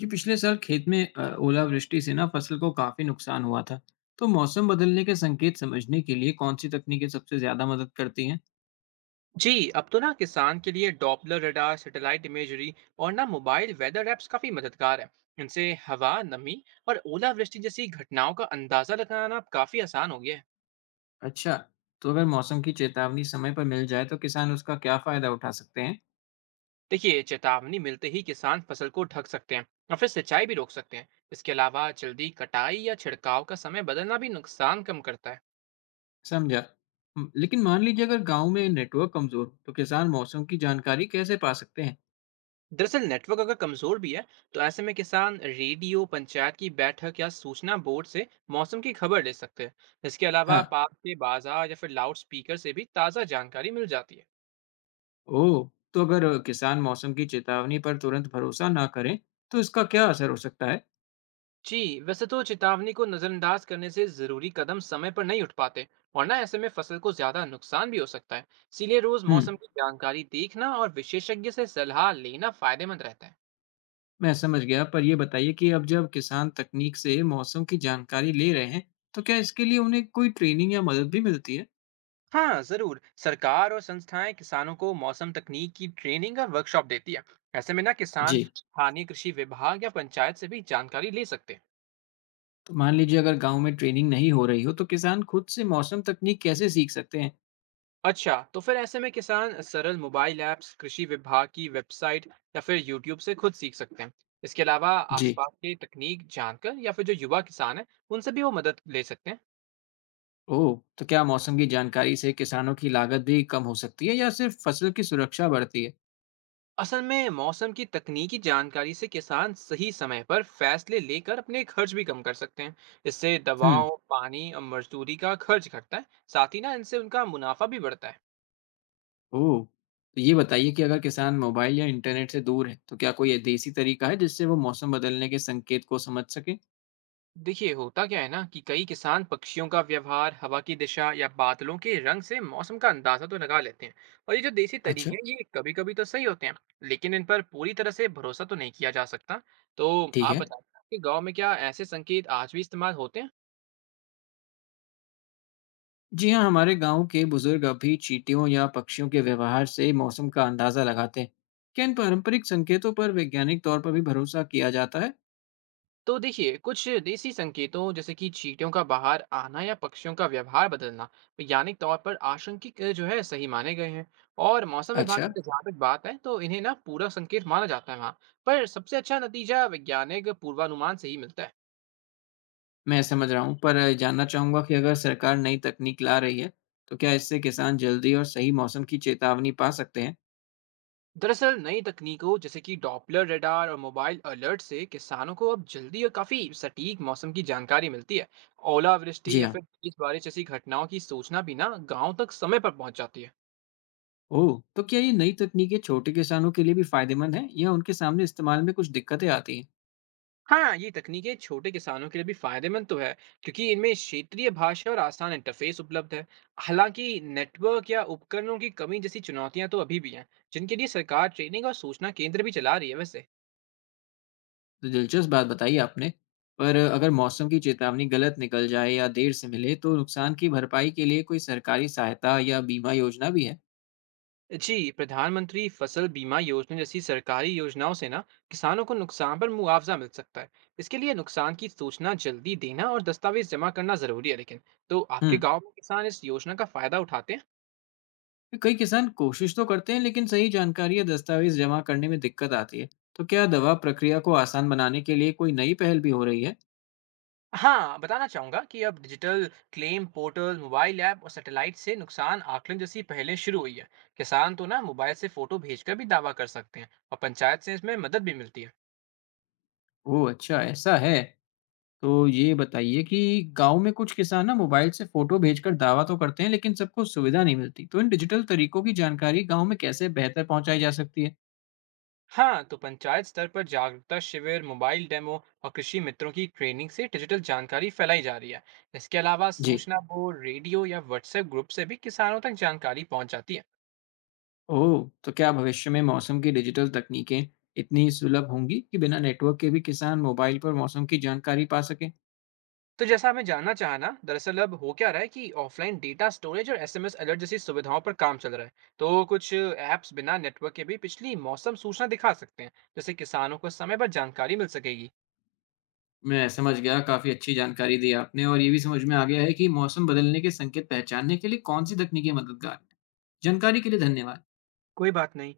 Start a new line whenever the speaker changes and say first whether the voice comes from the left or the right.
left: जी पिछले साल खेत में ओलावृष्टि से ना फसल को काफी नुकसान हुआ था। तो मौसम बदलने के संकेत समझने के लिए कौन सी तकनीकें सबसे ज्यादा मदद करती हैं?
right: जी अब तो ना किसान के लिए डॉपलर रडार, सैटेलाइट इमेजरी और ना मोबाइल वेदर ऐप्स काफी मददगार है। इनसे हवा, नमी और ओलावृष्टि जैसी घटनाओं का अंदाजा लगाना अब काफी आसान हो गया है।
left: अच्छा। तो अगर मौसम की चेतावनी समय पर मिल जाए तो किसान उसका क्या फायदा उठा सकते हैं?
right: देखिए, चेतावनी मिलते ही किसान फसल को ढक सकते हैं और फिर सिंचाई भी रोक सकते हैं। इसके अलावा जल्दी कटाई या छिड़काव का समय बदलना भी नुकसान कम करता है।
left: समझा। लेकिन मान लीजिए अगर गांव में नेटवर्क कमजोर हो तो किसान मौसम की जानकारी कैसे पा सकते हैं?
right: दरअसल नेटवर्क अगर कमजोर भी है तो ऐसे में किसान रेडियो, पंचायत की बैठक या सूचना बोर्ड से मौसम की खबर ले सकते हैं। इसके अलावा
left: हाँ।
right: पास के बाजार या फिर लाउड स्पीकर से भी ताज़ा जानकारी मिल जाती है।
left: ओ। तो अगर किसान मौसम की चेतावनी पर तुरंत भरोसा ना करें तो इसका क्या असर हो सकता है?
right: जी। वैसे तो चेतावनी को नज़रअंदाज करने से ज़रूरी कदम समय पर नहीं उठ पाते, और ना ऐसे में फसल को ज़्यादा नुकसान भी हो सकता है। इसीलिए रोज़
left: हम्म।
right: मौसम की जानकारी देखना और विशेषज्ञ से सलाह लेना फायदेमंद रहता है।
left: मैं समझ गया, पर यह बताइए कि अब जब किसान तकनीक से मौसम की जानकारी ले रहे हैं तो क्या इसके लिए उन्हें कोई ट्रेनिंग या मदद भी मिलती है?
right: हाँ जरूर। सरकार और संस्थाएं किसानों को मौसम तकनीक की ट्रेनिंग और वर्कशॉप देती है। ऐसे में ना किसान
left: जी।
right: स्थानीय कृषि विभाग या पंचायत से भी जानकारी ले सकते हैं।
left: तो मान लीजिए अगर गांव में ट्रेनिंग नहीं हो रही हो तो किसान खुद से मौसम तकनीक कैसे सीख सकते हैं?
right: अच्छा, तो फिर ऐसे में किसान सरल मोबाइल ऐप्स, कृषि विभाग की वेबसाइट या फिर यूट्यूब से खुद सीख सकते हैं। इसके अलावा
left: जी।
right: आसपास की तकनीक जानकर या फिर जो युवा किसान है उनसे भी वो मदद ले सकते हैं।
left: ओह। तो क्या मौसम की जानकारी से किसानों की लागत भी कम हो सकती है या सिर्फ फसल की सुरक्षा बढ़ती है?
right: असल में मौसम की तकनीकी जानकारी से किसान सही समय पर फैसले लेकर अपने खर्च भी कम कर सकते हैं। इससे
left: हम्म।
right: दवाओं, पानी और मजदूरी का खर्च घटता है। साथ ही ना इनसे उनका मुनाफा भी बढ़ता है।
left: ओह। तो ये बताइए कि अगर किसान मोबाइल या इंटरनेट से दूर है तो क्या कोई देसी तरीका है जिससे वो मौसम बदलने के संकेत को समझ सके?
right: देखिए, होता क्या है ना, कि कई किसान पक्षियों का व्यवहार, हवा की दिशा या बादलों के रंग से मौसम का अंदाजा तो लगा लेते हैं। और ये जो देसी
left: अच्छा।
right: तरीके हैं ये कभी कभी तो सही होते हैं। लेकिन इन पर पूरी तरह से भरोसा तो नहीं किया जा सकता। तो
left: ठीक
right: आप
left: है।
right: बताइए, आपके गांव में क्या ऐसे संकेत आज भी इस्तेमाल होते हैं?
left: जी हाँ, हमारे गांव के बुजुर्ग अभी चींटियों या पक्षियों के व्यवहार से मौसम का अंदाजा लगाते हैं। क्या इन पारंपरिक संकेतों पर वैज्ञानिक तौर पर भी भरोसा किया जाता है?
right: तो देखिए, कुछ देसी संकेतों जैसे कि चींटियों का बाहर आना या पक्षियों का व्यवहार बदलना वैज्ञानिक तौर पर आशंकित जो है सही माने गए हैं। और मौसम विभाग
left: अच्छा।
right: की तो जहाँ तक बात है, तो इन्हें ना पूरा संकेत माना जाता है वहाँ। पर सबसे अच्छा नतीजा वैज्ञानिक पूर्वानुमान से ही मिलता है।
left: मैं समझ रहा हूँ, पर जानना चाहूंगा कि अगर सरकार नई तकनीक ला रही है तो क्या इससे किसान जल्दी और सही मौसम की चेतावनी पा सकते हैं?
right: दरअसल नई तकनीकों जैसे कि डॉपलर रडार और मोबाइल अलर्ट से किसानों को अब जल्दी और काफी सटीक मौसम की जानकारी मिलती है। ओलावृष्टि
left: जी
right: या
left: हाँ।
right: फिर तेज बारिश जैसी घटनाओं की सूचना भी ना गांव तक समय पर पहुंच जाती है।
left: ओह। तो क्या ये नई तकनीकें छोटे किसानों के लिए भी फायदेमंद है या उनके सामने इस्तेमाल में कुछ दिक्कतें आती हैं?
right: हाँ, ये तकनीकें छोटे किसानों के लिए भी फायदेमंद तो है, क्योंकि इनमें क्षेत्रीय भाषा और आसान इंटरफेस उपलब्ध है। हालांकि नेटवर्क या उपकरणों की कमी जैसी चुनौतियां तो अभी भी हैं, जिनके लिए सरकार ट्रेनिंग और सूचना केंद्र भी चला रही है वैसे।
left: तो दिलचस्प बात बताई आपने। पर अगर मौसम की चेतावनी गलत निकल जाए या देर से मिले तो नुकसान की भरपाई के लिए कोई सरकारी सहायता या बीमा योजना भी है?
right: जी, प्रधानमंत्री फसल बीमा योजना जैसी सरकारी योजनाओं से ना किसानों को नुकसान पर मुआवजा मिल सकता है। इसके लिए नुकसान की सूचना जल्दी देना और दस्तावेज जमा करना जरूरी है लेकिन। तो
left: हुँ।
right: आपके गांव में किसान इस योजना का फायदा उठाते हैं?
left: तो कई किसान कोशिश तो करते हैं लेकिन सही जानकारी या दस्तावेज़ जमा करने में दिक्कत आती है। तो क्या दवा प्रक्रिया को आसान बनाने के लिए कोई नई पहल भी हो रही है?
right: हाँ, बताना चाहूँगा कि अब digital claim portal, mobile app और सैटेलाइट से नुकसान आकलन जैसी पहलें शुरू हुई है। किसान तो ना मोबाइल से फ़ोटो भेजकर भी दावा कर सकते हैं और पंचायत से इसमें मदद भी मिलती है।
left: ओह! अच्छा ऐसा है। तो ये बताइए कि गाँव में कुछ किसान ना मोबाइल से फ़ोटो भेजकर दावा तो करते हैं लेकिन सबको सुविधा नहीं मिलती। तो इन डिजिटल तरीकों की जानकारी गाँव में कैसे बेहतर पहुँचाई जा सकती है?
right: हाँ, तो पंचायत स्तर पर जागरूकता शिविर, मोबाइल डेमो और कृषि मित्रों की ट्रेनिंग से डिजिटल जानकारी फैलाई जा रही है। इसके अलावा
left: जी।
right: सूचना बोर्ड, रेडियो या व्हाट्सएप ग्रुप से भी किसानों तक जानकारी पहुँच जाती है।
left: ओह! तो क्या भविष्य में मौसम की डिजिटल तकनीकें इतनी सुलभ होंगी कि बिना नेटवर्क के भी किसान मोबाइल पर मौसम की जानकारी पा सकें?
right: तो जैसा हमें जानना चाहा ना, दरअसल अब हो क्या रहा है कि ऑफलाइन डेटा स्टोरेज और एसएमएस अलर्ट जैसी सुविधाओं पर काम चल रहा है। तो कुछ ऐप्स बिना नेटवर्क के भी पिछली मौसम सूचना दिखा सकते हैं, जैसे किसानों को समय पर जानकारी मिल सकेगी।
left: मैं समझ गया, काफ़ी अच्छी जानकारी दी आपने और ये भी समझ में आ गया है कि मौसम बदलने के संकेत पहचानने के लिए कौन-सी तकनीकें मददगार हैं। जानकारी के लिए धन्यवाद।
right: कोई बात नहीं।